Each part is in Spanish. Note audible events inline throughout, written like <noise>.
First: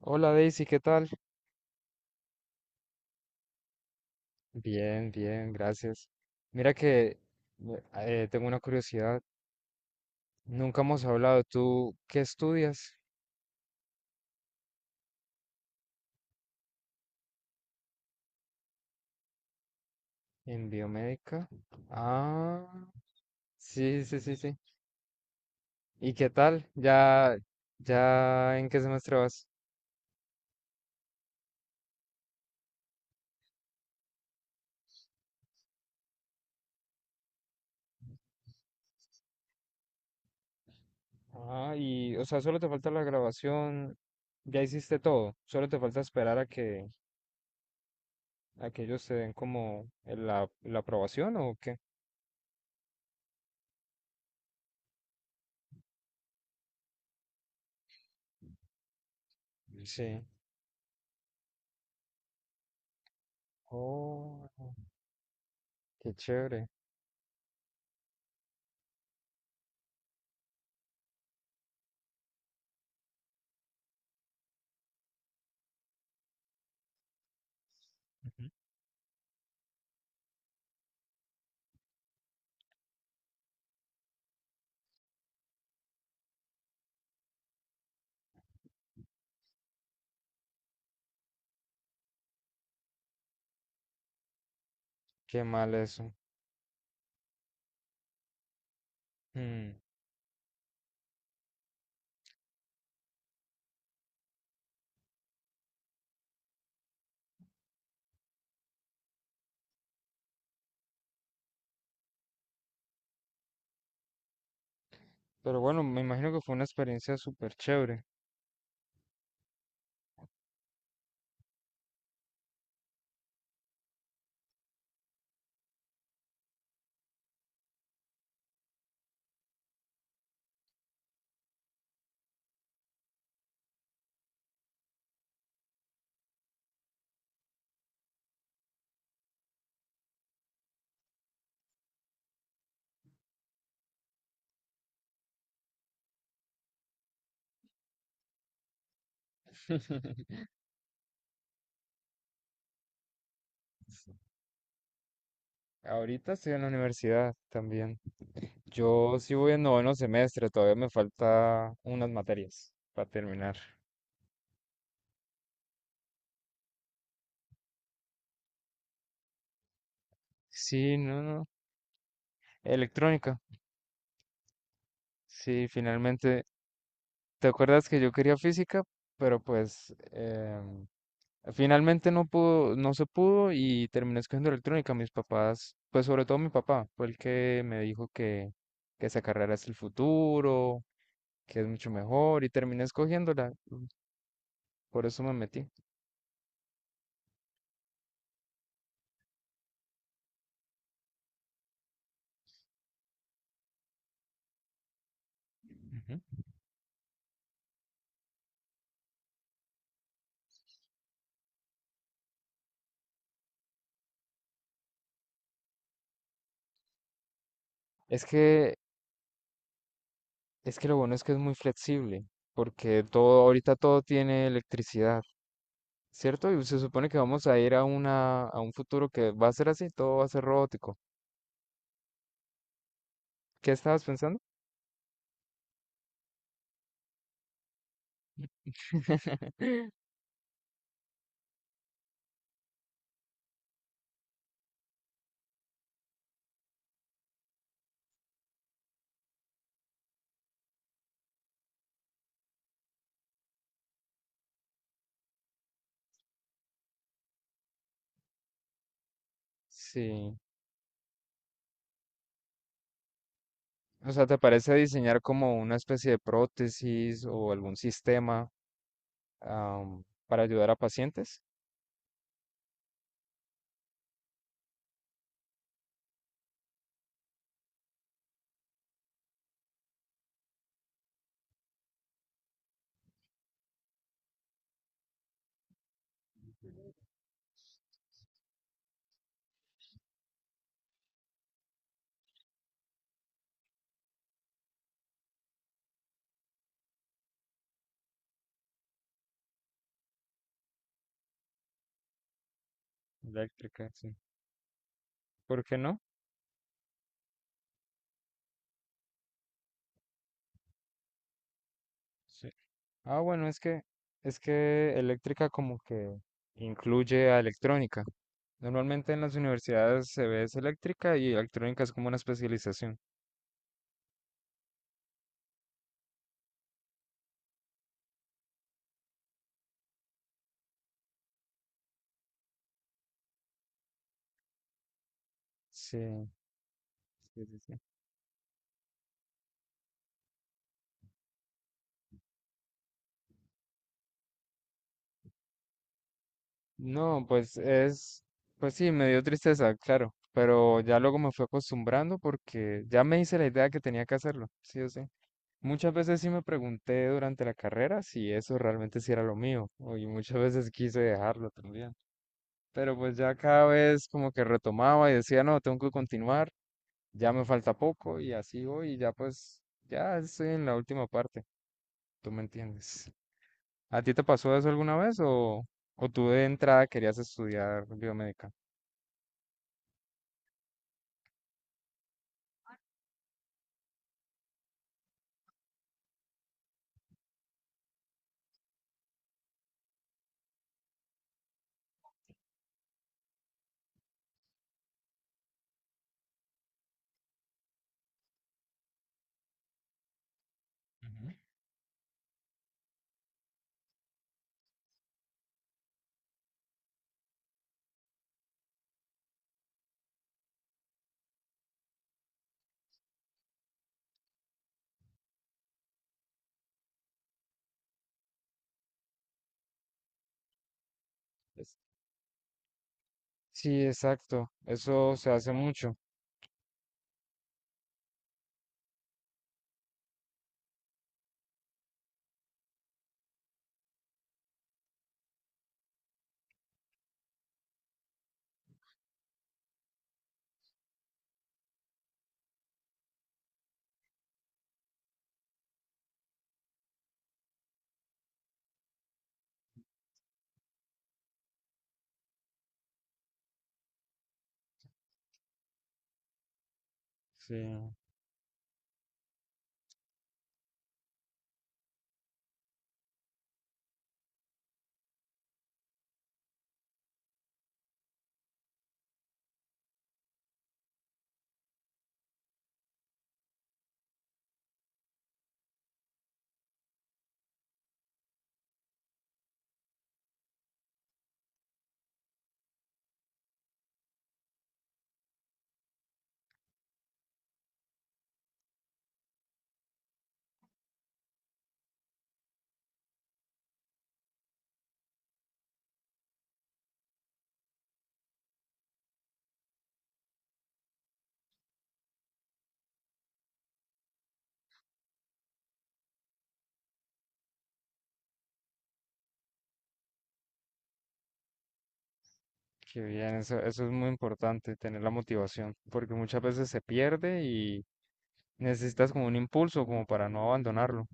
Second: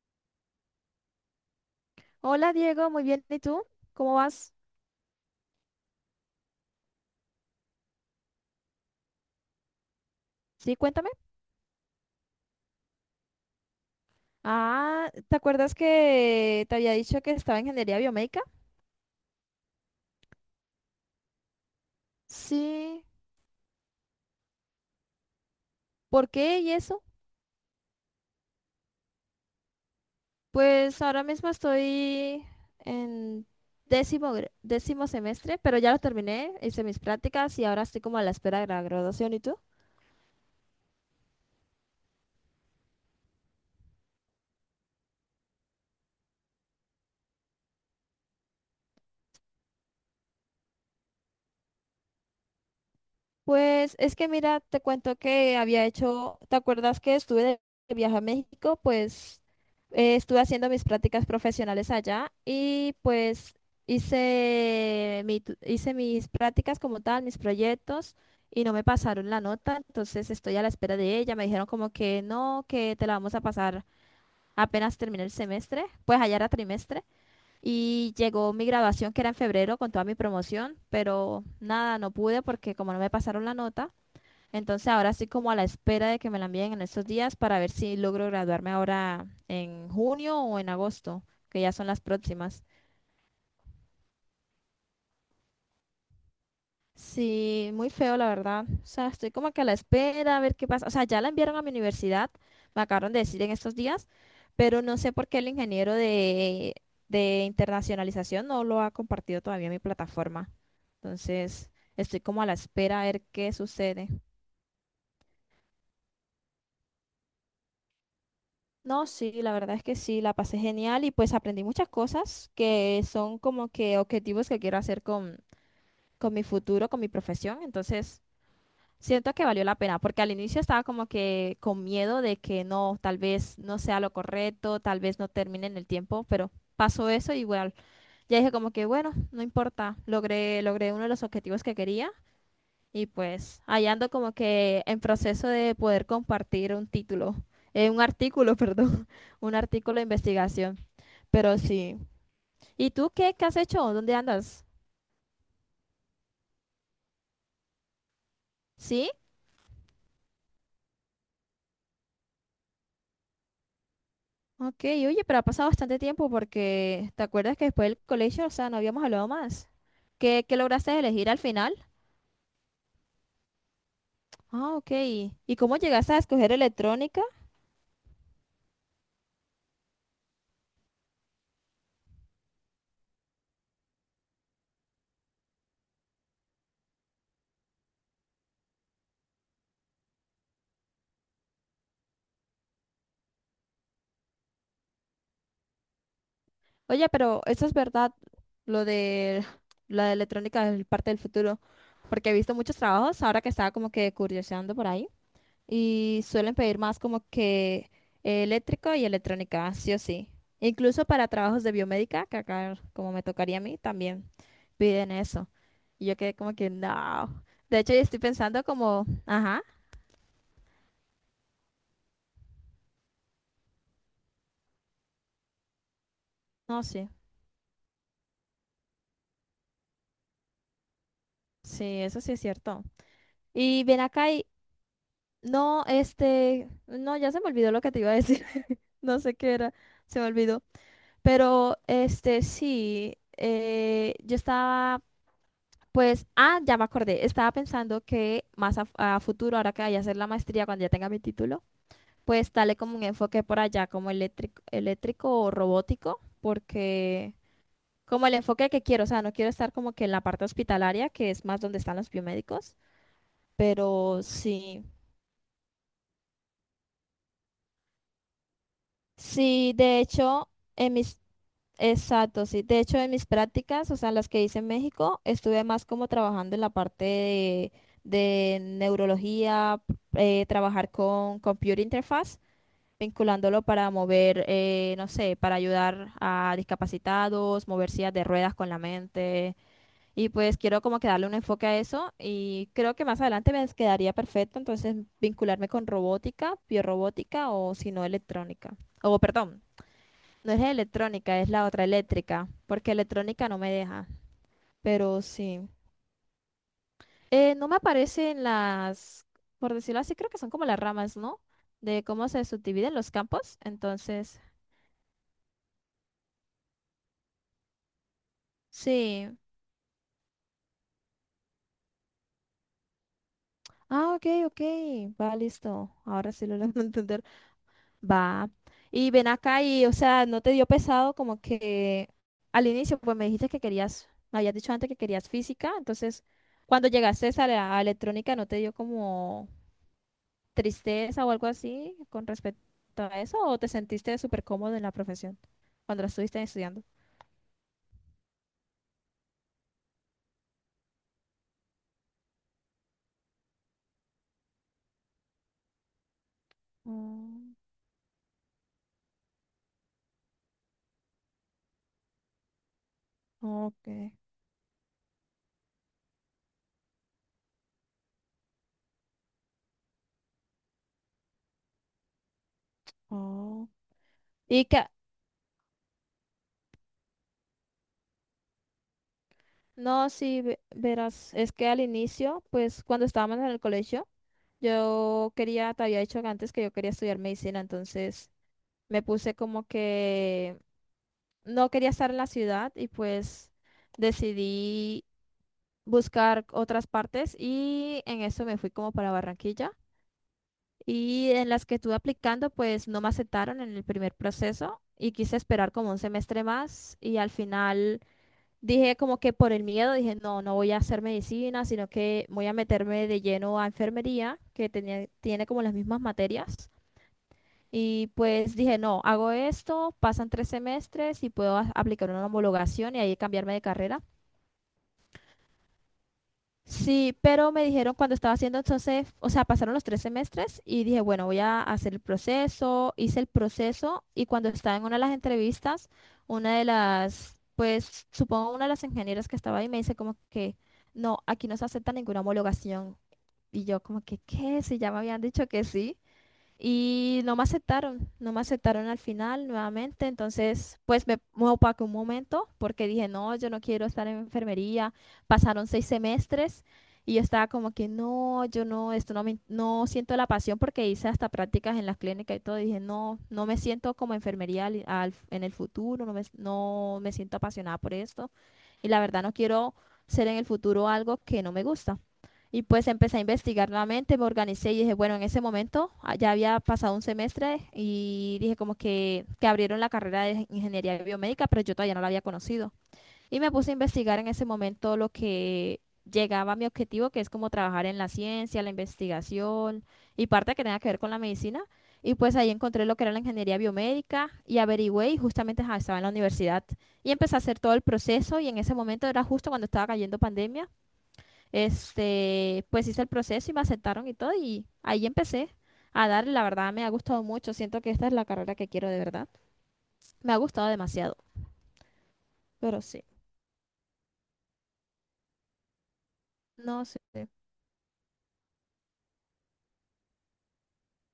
Hola Daisy, ¿qué tal? Hola Diego, muy bien. ¿Y tú? ¿Cómo vas? Bien, bien, gracias. Mira que tengo una curiosidad. Sí, Nunca hemos cuéntame. hablado. ¿Tú qué estudias? Ah, ¿te acuerdas que te había dicho que estaba en ingeniería biomédica? En biomédica. Ah, Sí. sí, sí, sí, sí. ¿Y ¿Por qué qué tal? y eso? ¿Ya, ya ¿en qué semestre vas? Pues ahora mismo estoy en décimo, décimo semestre, pero ya lo terminé, hice mis prácticas y ahora estoy como a la espera de la graduación. ¿Y tú? Ah, y, o sea, solo te falta la grabación. Ya hiciste todo. Solo te falta esperar a a que ellos te den como la aprobación o qué. Pues es que mira, te cuento que había hecho, ¿te acuerdas que estuve de viaje a México? Pues Sí. estuve haciendo mis prácticas profesionales allá y pues Oh, hice qué mis chévere. prácticas como tal, mis proyectos y no me pasaron la nota, entonces estoy a la espera de ella. Me dijeron como que no, que te la vamos a pasar apenas termine el semestre, pues allá era trimestre. Y llegó mi graduación que era en febrero con toda mi promoción, pero nada, no pude porque como no me pasaron la nota. Entonces ahora estoy como a la espera de que me la envíen en estos días para ver si logro graduarme ahora en junio o en agosto, que ya son las próximas. Qué mal eso. Sí, muy feo la verdad. O sea, estoy como que a la Mm. espera a ver qué pasa. O sea, ya la enviaron a mi universidad, me acabaron de decir en estos días, pero no sé por qué el ingeniero de internacionalización no lo ha compartido todavía en mi plataforma. Entonces, estoy como a la espera a ver qué sucede. Pero bueno, me imagino que fue una experiencia súper chévere. No, sí, la verdad es que sí, la pasé genial y pues aprendí muchas cosas que son como que objetivos que quiero hacer con mi futuro, con mi profesión. Entonces, siento que valió la pena, porque al inicio estaba como que con miedo de que no, tal vez no sea lo correcto, tal vez no termine en el tiempo, pero pasó eso y bueno, ya dije como que bueno, no importa, logré uno de los objetivos que quería. Y pues, allá ando como que en proceso de poder compartir un título, un artículo, <laughs> perdón, un artículo de investigación. Pero sí. ¿Y tú qué, qué has hecho? ¿Dónde andas? Ahorita estoy en la universidad también. Sí, Yo sí voy en noveno semestre, todavía me falta unas materias para terminar. ok, oye, pero ha pasado bastante tiempo porque ¿te acuerdas que después del colegio, o sea, no habíamos hablado más? ¿Qué, qué Sí, lograste no, elegir al no. final? Electrónica. Ah, ok. ¿Y Sí, cómo llegaste a finalmente. escoger electrónica? ¿Te acuerdas que yo quería física? Pero pues finalmente no se pudo y terminé escogiendo electrónica. Mis papás, pues sobre todo mi papá, fue el que me dijo que esa carrera es el futuro, que es mucho mejor, y terminé escogiéndola. Por eso me metí. Oye, pero eso es verdad, lo de la electrónica es parte del futuro, porque he visto muchos trabajos ahora que estaba como que curioseando por ahí Ujú. y suelen pedir más como que eléctrico y electrónica, sí o sí. Incluso para trabajos de biomédica, que acá como me tocaría a mí, también piden eso. Y yo quedé como que, no. De hecho, yo estoy Es pensando que, como, ajá, es que lo bueno es que es muy flexible, porque todo, ahorita todo tiene electricidad, ¿cierto? Y se no, supone sí, que vamos a ir a a un futuro que va a ser así, todo va a ser robótico. sí, eso sí es cierto. ¿Qué Y ven estabas acá pensando? y, no, este, no, ya se me olvidó lo que te iba a decir. No sé qué era, se me olvidó. Pero este sí, yo estaba, pues, ah, ya me acordé, estaba pensando que más a futuro, ahora que vaya a hacer la maestría, cuando ya tenga mi título, pues dale como un enfoque por allá, como eléctrico, eléctrico o robótico, porque como el enfoque que quiero, o sea, no quiero estar como que en la Sí. parte hospitalaria, que es más donde están los biomédicos, O pero sea, ¿te parece sí, diseñar como una especie de prótesis o algún sistema, sí, de para hecho, ayudar a en mis pacientes? Exacto, sí. De hecho, en mis prácticas, o sea, las que hice en México, estuve más como trabajando en la parte de neurología, trabajar con computer interface, vinculándolo para mover, no sé, para ayudar a discapacitados, mover sillas de ruedas con la mente. Y pues quiero como que darle un enfoque a eso y creo que más adelante me quedaría perfecto, entonces vincularme con robótica, biorrobótica o si no electrónica, o perdón, no es electrónica, es la otra eléctrica, porque electrónica no me Eléctrica, deja, sí. pero sí. ¿Por qué no? No me aparecen las, por decirlo así, creo que son como las ramas, ¿no? De cómo se subdividen los Ah, bueno, campos, es entonces, que eléctrica como que incluye a electrónica. Normalmente en las sí. universidades se ve es eléctrica y electrónica es como una especialización. Ah, ok, ok, va, listo. Ahora sí lo logro <laughs> entender. Va. Y ven acá y, o sea, ¿no te dio pesado como que al inicio, pues me dijiste que querías, me habías dicho antes que querías física, entonces, Sí, cuando llegaste sí, a sí, la sí. a electrónica, ¿no te dio como tristeza o algo así con respecto a eso o te sentiste súper cómodo en la profesión cuando la estuviste estudiando? No, pues sí, me dio tristeza, claro, pero ya luego me fui acostumbrando porque ya me hice la idea que tenía que hacerlo, sí o sí. Muchas veces sí me pregunté durante la Mm, carrera si eso realmente sí era lo mío, y muchas veces quise dejarlo también. Pero pues ya cada ok. vez como que retomaba y decía, no, tengo que continuar, ya me falta poco y así voy y ya pues ya estoy en la última parte, tú me entiendes. Oh. ¿A ti te pasó Y eso que, alguna vez o tú de entrada querías estudiar biomédica? no, sí, verás, es que al inicio, pues cuando estábamos en el colegio, yo quería, te había dicho que antes que yo quería estudiar medicina, entonces me puse como que no quería estar en la ciudad y pues decidí buscar otras partes y en eso me fui como para Barranquilla. Y Ujú. en las que estuve aplicando, pues no me aceptaron en el primer proceso y quise esperar como un semestre más y al final dije como que por el miedo dije, no, no voy a hacer medicina, sino que voy a meterme de lleno a enfermería, que tenía, tiene como las mismas materias. Y pues dije, no, hago esto, pasan 3 semestres y puedo Es- aplicar una homologación y ahí cambiarme de Sí, carrera. exacto, eso se hace mucho. Sí, pero me dijeron cuando estaba haciendo entonces, o sea, pasaron los 3 semestres y dije, bueno, voy a hacer el proceso, hice el proceso y cuando estaba en una de las entrevistas, una de las, pues supongo una de las ingenieras que estaba ahí me dice como que, no, aquí no se acepta ninguna homologación. Y yo como que, ¿qué? Si ya me habían dicho que sí. Y no me aceptaron, no me aceptaron al final nuevamente, entonces pues me opaqué un momento porque dije, no, yo no quiero estar en enfermería. Pasaron 6 semestres y yo estaba Sí, como que, no, yo no, esto no me, no siento la pasión porque hice hasta prácticas en la clínica y todo. Y dije, no, no me siento como enfermería en el futuro, no me siento apasionada por esto y la verdad no quiero ser en el futuro algo que no me gusta. Y pues empecé a investigar nuevamente, me organicé y dije, bueno, en ese momento ah, ya había pasado un semestre y dije como que abrieron la carrera de ingeniería biomédica, pero yo todavía no la había conocido. Y me puse a investigar en ese momento lo que llegaba a mi objetivo, que es como trabajar en la ciencia, la investigación y parte que tenga que ver con la medicina. Y pues ahí encontré lo que era la ingeniería biomédica y averigüé y justamente ajá, estaba en la universidad. Y empecé a hacer todo el proceso y en ese momento era justo cuando estaba cayendo pandemia. Este, pues hice el proceso y me aceptaron y todo y ahí empecé a darle, la verdad me ha gustado mucho, siento que esta es la carrera que quiero de verdad. Me ha gustado demasiado, pero qué sí, bien, eso es muy importante, tener la motivación, porque muchas veces se no sé. pierde y necesitas como un impulso como para no abandonarlo.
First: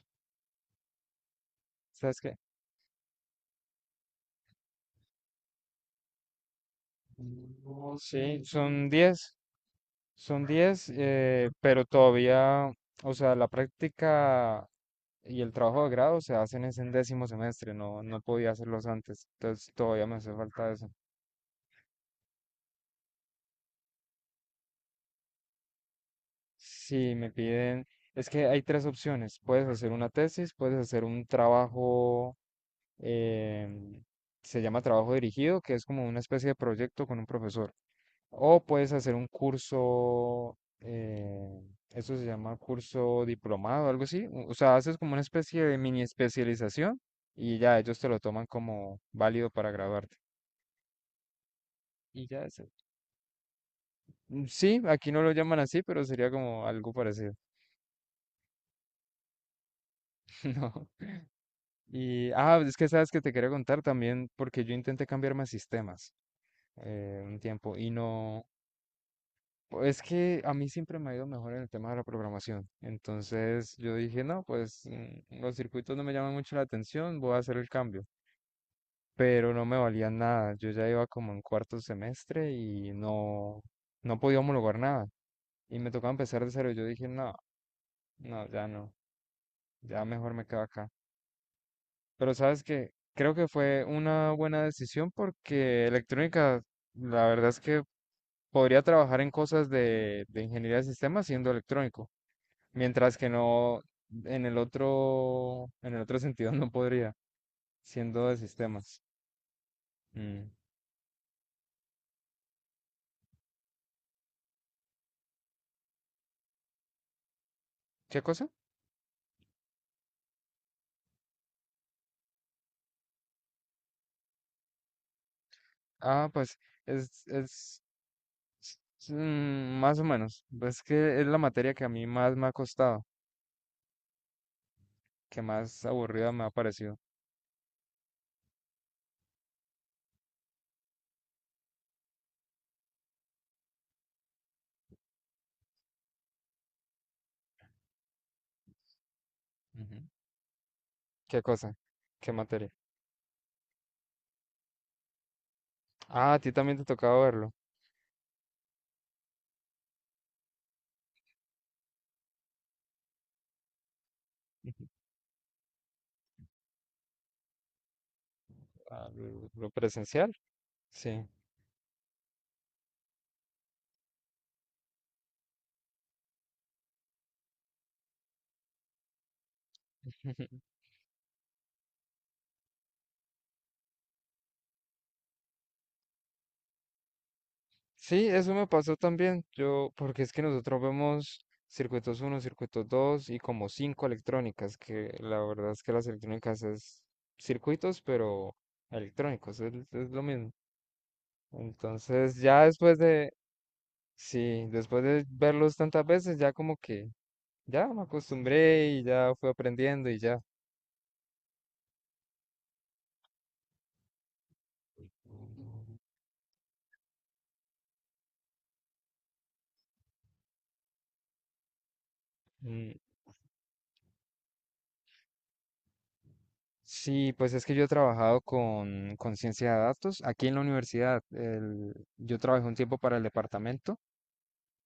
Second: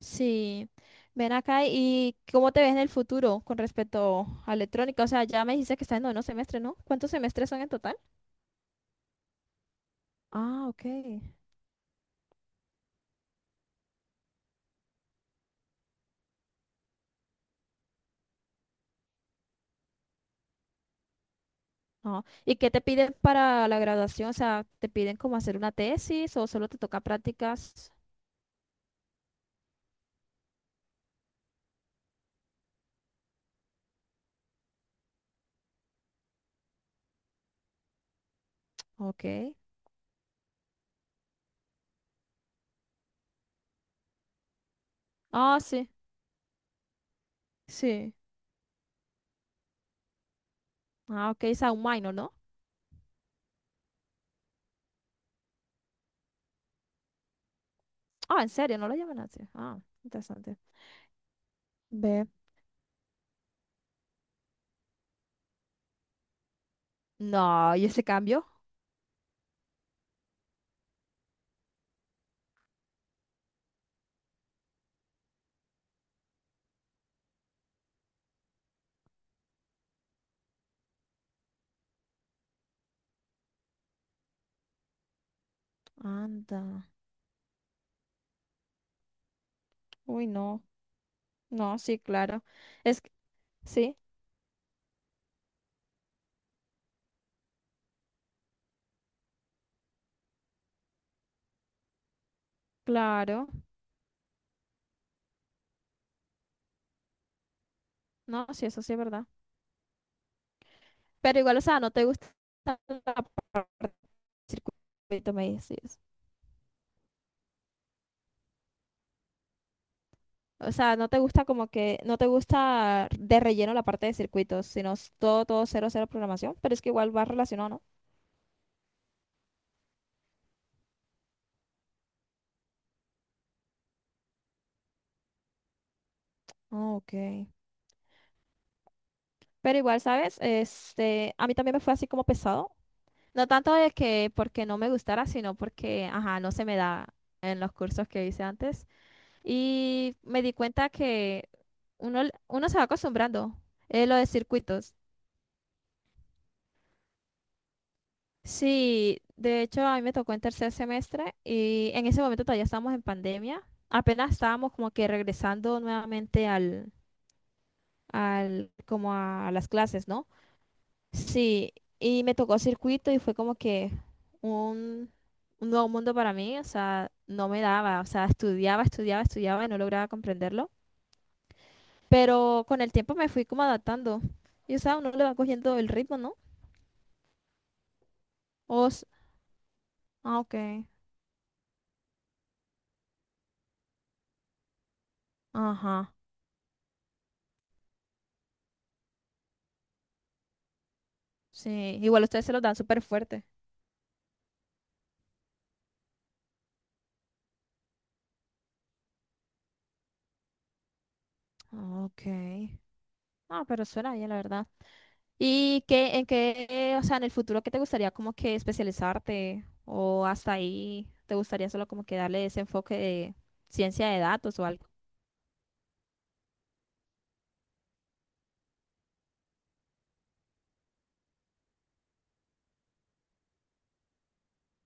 Sí, ven acá y ¿Sabes qué? ¿cómo te ves en el futuro con respecto a electrónica? O sea, ya me dices que estás en noveno semestre, ¿no? ¿Cuántos semestres son en total? Sí, son diez. Son Ah, ok. 10, pero todavía, o sea, la práctica y el trabajo de grado se hacen es en décimo semestre, no, no podía hacerlos antes, entonces todavía me hace falta eso. Ah, ¿y qué te piden para la graduación? O sea, ¿te piden como hacer una tesis o solo te toca Sí, me piden, prácticas? es que hay tres opciones, puedes hacer una tesis, puedes hacer em, se llama trabajo dirigido, que es como una especie de proyecto con un profesor. O puedes hacer un Ok. curso, eso se llama curso diplomado, algo así. O sea, haces como una Ah, especie de sí, mini especialización y ya ellos te sí. lo toman como válido para graduarte. Ah, ok, Sound Minor, Y ¿no? ya es. Sí, aquí no lo llaman así, pero sería como algo parecido. Ah, en serio, no lo llaman así. Ah, <laughs> interesante. No. Ve. Y, ah, es que sabes que te quería contar también, porque yo intenté cambiarme a sistemas un No, tiempo ¿y y ese no. cambio? Es que a mí siempre me ha ido mejor en el tema de la programación. Entonces yo dije, no, pues los circuitos no me llaman mucho la atención, voy a hacer el cambio. Pero no me valía nada. Yo ya iba como en cuarto semestre y no, no podía homologar nada. Y me tocaba empezar de cero. Yo Anda. dije, no, no, ya no, ya Uy, mejor me quedo no. acá. No, sí, Pero claro. sabes que Es que, creo que fue sí, una buena decisión porque electrónica, la verdad es que podría trabajar en cosas de ingeniería de sistemas siendo electrónico, mientras que claro. no en el otro, en el otro sentido no podría, siendo de No, sí, eso sí es sistemas. verdad. Mm. Pero igual, o sea, no te gusta la parte del circuito, me dices. ¿Qué cosa? O sea, no te gusta como que, no te gusta de relleno la parte de circuitos, sino es todo, todo cero, cero Ah, programación, pues pero es que igual va es, relacionado, es, ¿no? es, más o menos. Es que es la materia que a mí más me ha costado, que más aburrida me ha Ah, parecido. ok. Pero igual, ¿sabes? Este, a mí también me fue así como pesado, no tanto de que porque no me gustara, sino porque, ajá, no se me da en los cursos que hice antes. Ujú. Y me di cuenta ¿Qué que cosa? uno, ¿Qué materia? uno se va acostumbrando, lo de circuitos. Ah, a ti también te tocaba verlo. Sí, de hecho a mí me tocó en tercer semestre y en ese momento todavía estábamos en pandemia. Apenas estábamos como que regresando nuevamente al, como a las ¿Lo clases, ¿no? presencial? Sí. Sí, y me tocó circuito y fue como que un, un nuevo mundo para mí, o sea, no me daba, o sea, estudiaba, estudiaba, estudiaba y no lograba comprenderlo, <laughs> pero con el tiempo me fui como adaptando y, o sea, uno le va cogiendo el ritmo, ¿no? Sí, eso me O, pasó s- también. Yo, porque es ah, que ok, nosotros vemos circuitos uno, circuitos 2 y como cinco electrónicas, que la verdad es que las ajá, electrónicas es circuitos, pero electrónicos, es lo mismo. sí, igual Entonces, ustedes se los ya dan después súper de, fuerte. sí, después de verlos tantas veces, ya como que ya me acostumbré y ya fui aprendiendo y ya. Ah, ok, ah, pero suena bien, la verdad. ¿Y qué, en qué, o sea, en el futuro, qué te gustaría como que especializarte? ¿O hasta ahí te gustaría solo como que darle ese Mm, enfoque de ciencia de datos o algo? sí, pues es que yo he trabajado con ciencia de datos aquí en la universidad. Yo trabajé un tiempo para el departamento,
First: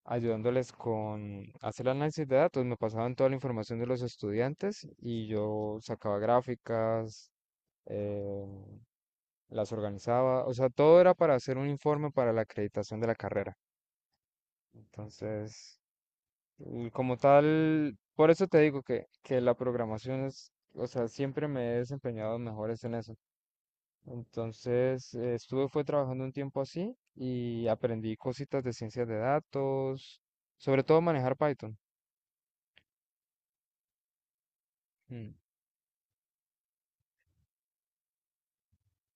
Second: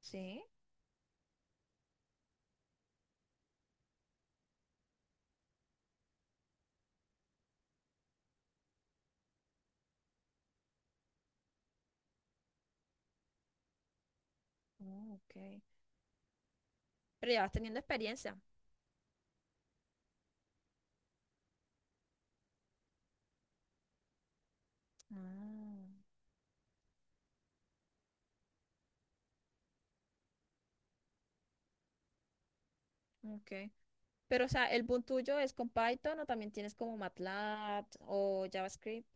Sí, ayudándoles con hacer el análisis de datos. Me pasaban toda la información de los estudiantes y yo sacaba gráficas, eh, las organizaba, o sea, todo era para hacer un informe para la acreditación de la carrera. oh, ok. Entonces, y como Pero ya vas teniendo tal, por experiencia. eso te digo que la programación es, o sea, siempre me he desempeñado mejores en eso. Entonces, fue Ah, trabajando un tiempo así y aprendí cositas de ciencias de datos, sobre todo manejar Python. ok. Pero, o sea, el boom Mm. tuyo es con Python o también tienes como MATLAB o JavaScript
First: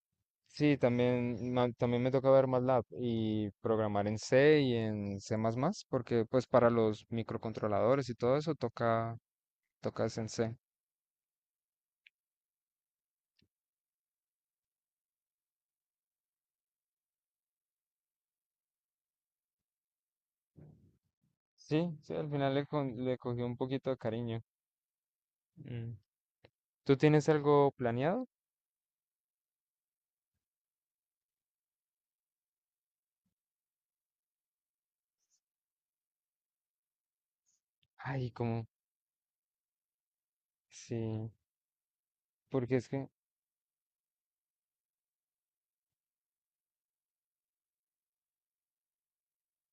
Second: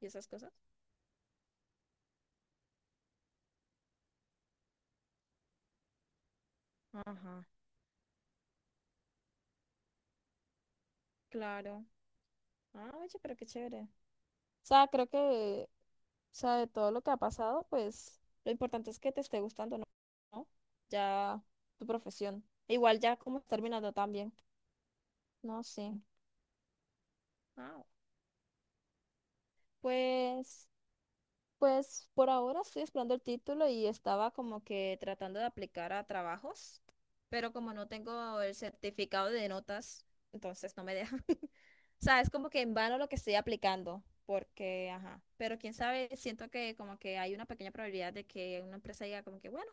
y esas cosas. Sí, también, también me toca ver MATLAB y programar en C y en C++, porque pues para los Ajá, microcontroladores y todo eso toca, tocas en C. claro. Ah, oye, pero qué chévere. O sea, creo que, o sea, de todo lo que ha pasado, pues lo importante es que te esté gustando, ¿no? ¿No? Ya tu Sí, sí, al profesión. final le, Igual ya le cogí como un poquito terminando de también. cariño. No sé. Mm. ¿Tú tienes algo Ah, planeado? pues. Pues por ahora estoy esperando el título y estaba como que tratando de aplicar a trabajos, pero como no Ay, tengo el como, certificado de notas, entonces no me dejan. sí, <laughs> O sea, es como que en porque es vano que, lo que estoy aplicando, porque, ajá, pero quién sabe, siento que como que hay una pequeña probabilidad de que una empresa diga como que, bueno,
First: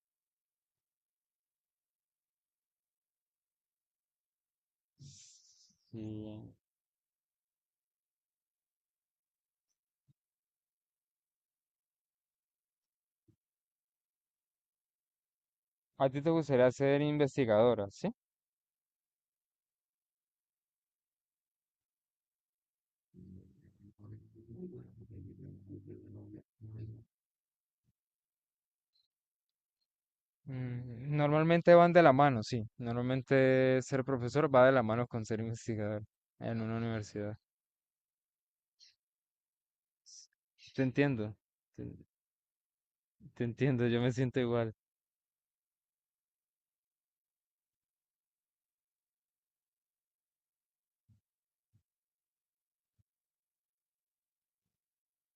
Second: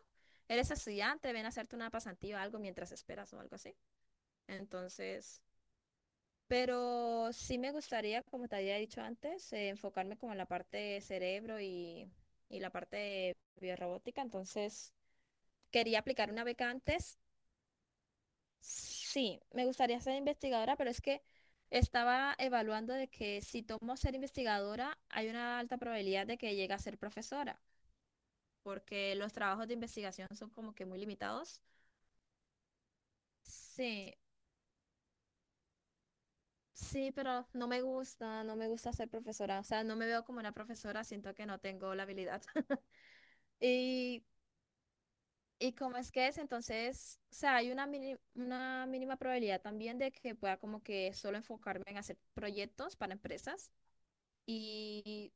eres estudiante, ven a hacerte una pasantía o algo mientras esperas o algo así. Entonces... sí. Pero sí me gustaría, como te había dicho antes, enfocarme como en la parte de cerebro y la parte de biorrobótica. Entonces, quería A ti te aplicar una gustaría beca ser antes. investigadora, ¿sí? Sí, me gustaría ser investigadora, pero es que estaba evaluando de que si tomo ser investigadora, hay una alta probabilidad de que llegue a ser profesora, porque los trabajos de investigación son como que muy limitados. normalmente van de la mano, sí. Normalmente ser Sí, profesor va de la mano con ser investigador en una sí, universidad. pero no me gusta, no me gusta ser profesora. O sea, no me veo como una Te profesora, siento entiendo, que no te, tengo la habilidad. <laughs> te entiendo, yo me Y, siento igual. y como es que es, entonces, o sea, hay una, una mínima probabilidad también de que pueda como que solo enfocarme en hacer proyectos para empresas. Y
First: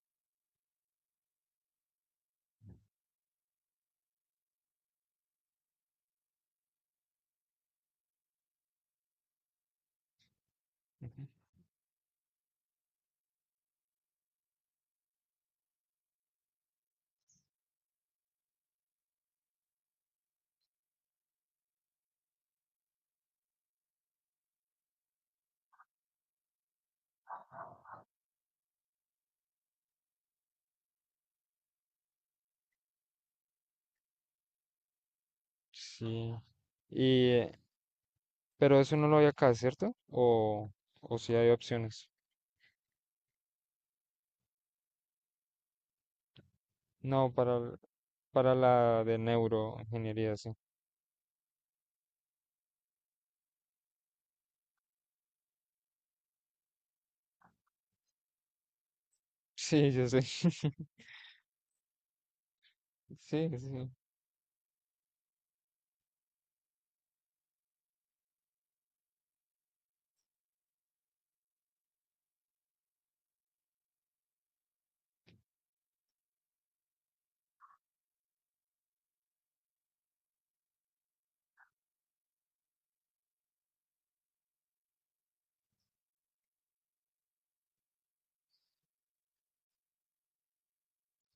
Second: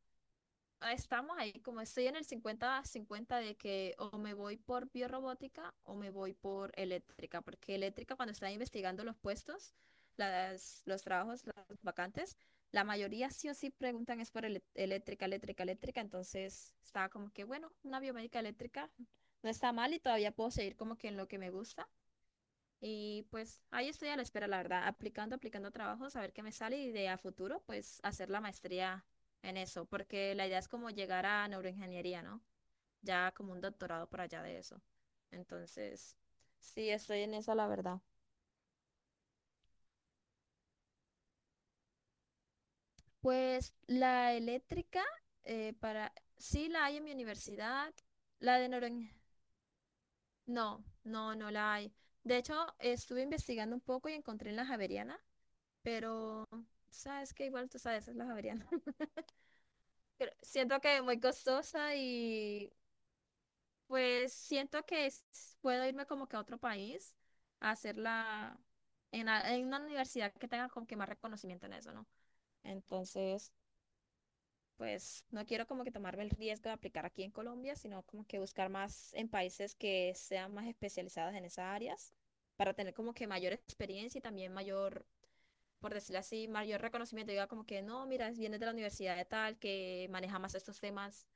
ah, estamos ahí, como estoy en el 50-50 de que o me voy por biorrobótica o me voy por eléctrica, porque eléctrica cuando estaba investigando los puestos, las, los Ujú. trabajos, las vacantes, la mayoría sí o sí preguntan es por eléctrica, eléctrica, eléctrica, entonces estaba como que, bueno, una biomédica eléctrica no está mal y todavía puedo seguir como que en lo que me gusta. Y pues ahí estoy a la espera, la verdad, aplicando, aplicando trabajos, a ver qué me sale y de a futuro, pues hacer la maestría en eso, porque la idea es como llegar a neuroingeniería, ¿no? Ya como un doctorado por allá de eso. Entonces, Sí. sí, estoy Y, en eso la verdad. pero eso no lo hay acá, ¿cierto? O si hay opciones. Pues la eléctrica, para, sí la hay en mi No, universidad, para la de la de neuroingeniería, neuroingeniería, sí. <laughs> no, no, no la hay. De hecho, estuve investigando un poco y encontré en la Javeriana, pero sabes que igual tú sabes, es la Javeriana. Sí, yo sé. Siento <laughs> que es muy costosa y Sí, sí. pues siento que puedo irme como que a otro país a hacerla en, en una universidad que tenga como que más reconocimiento en eso, ¿no? Entonces, pues no quiero como que tomarme el riesgo de aplicar aquí en Colombia, sino como que buscar más en países que sean más especializados en esas áreas para tener como que mayor experiencia y también mayor, por decirlo así, mayor reconocimiento. Diga como que no, mira, vienes de la universidad de tal, que maneja más estos temas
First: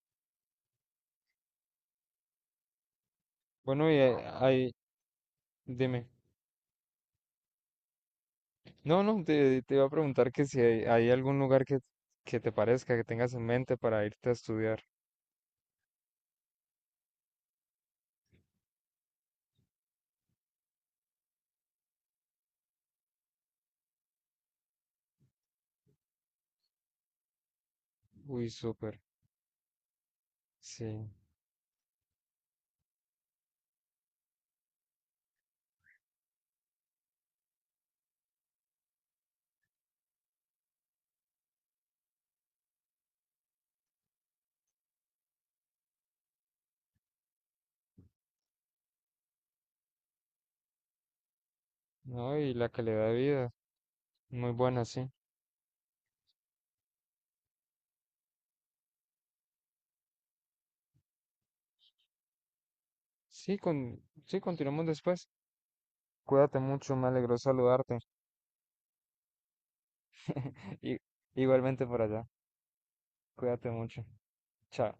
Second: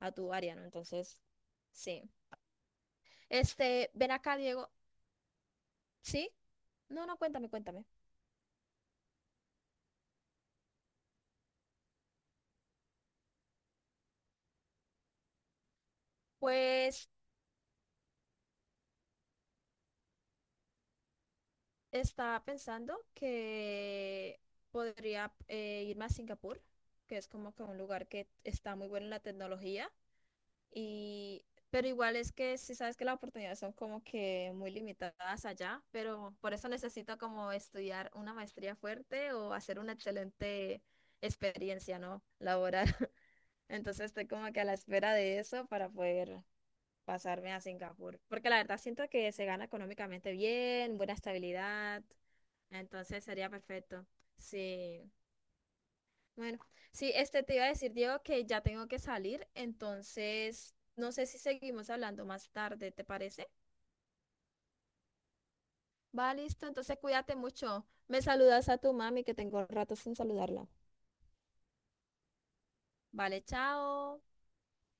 a tu área, ¿no? Entonces, sí. Bueno, Este, ven acá, Diego. Dime. ¿Sí? No, no, cuéntame, cuéntame. No, no, te iba a preguntar que si hay, hay algún lugar que te parezca, que tengas en mente para irte a estudiar. Pues estaba pensando que podría irme a Singapur, que es como que un lugar que Uy, está muy súper, bueno en la tecnología. sí. Y, pero igual es que sí sabes que las oportunidades son como que muy limitadas allá, pero por eso necesito como estudiar una maestría fuerte o hacer una excelente experiencia, ¿no? Laboral. Entonces estoy como que a la espera de eso para poder pasarme a Singapur. Porque la verdad siento que se gana económicamente bien, buena estabilidad. No, y la calidad de Entonces sería vida, perfecto. muy buena, sí. Sí. Bueno, sí, este te iba a decir, Diego, que ya tengo que salir. Entonces, no sé si seguimos hablando más tarde, ¿te parece? Sí, con, sí, continuamos después. Va, Cuídate listo. mucho, Entonces, me cuídate alegró mucho. saludarte. Me saludas a tu mami, que tengo rato sin saludarla. <laughs> Y, igualmente por allá, Vale, cuídate mucho. chao. Chao.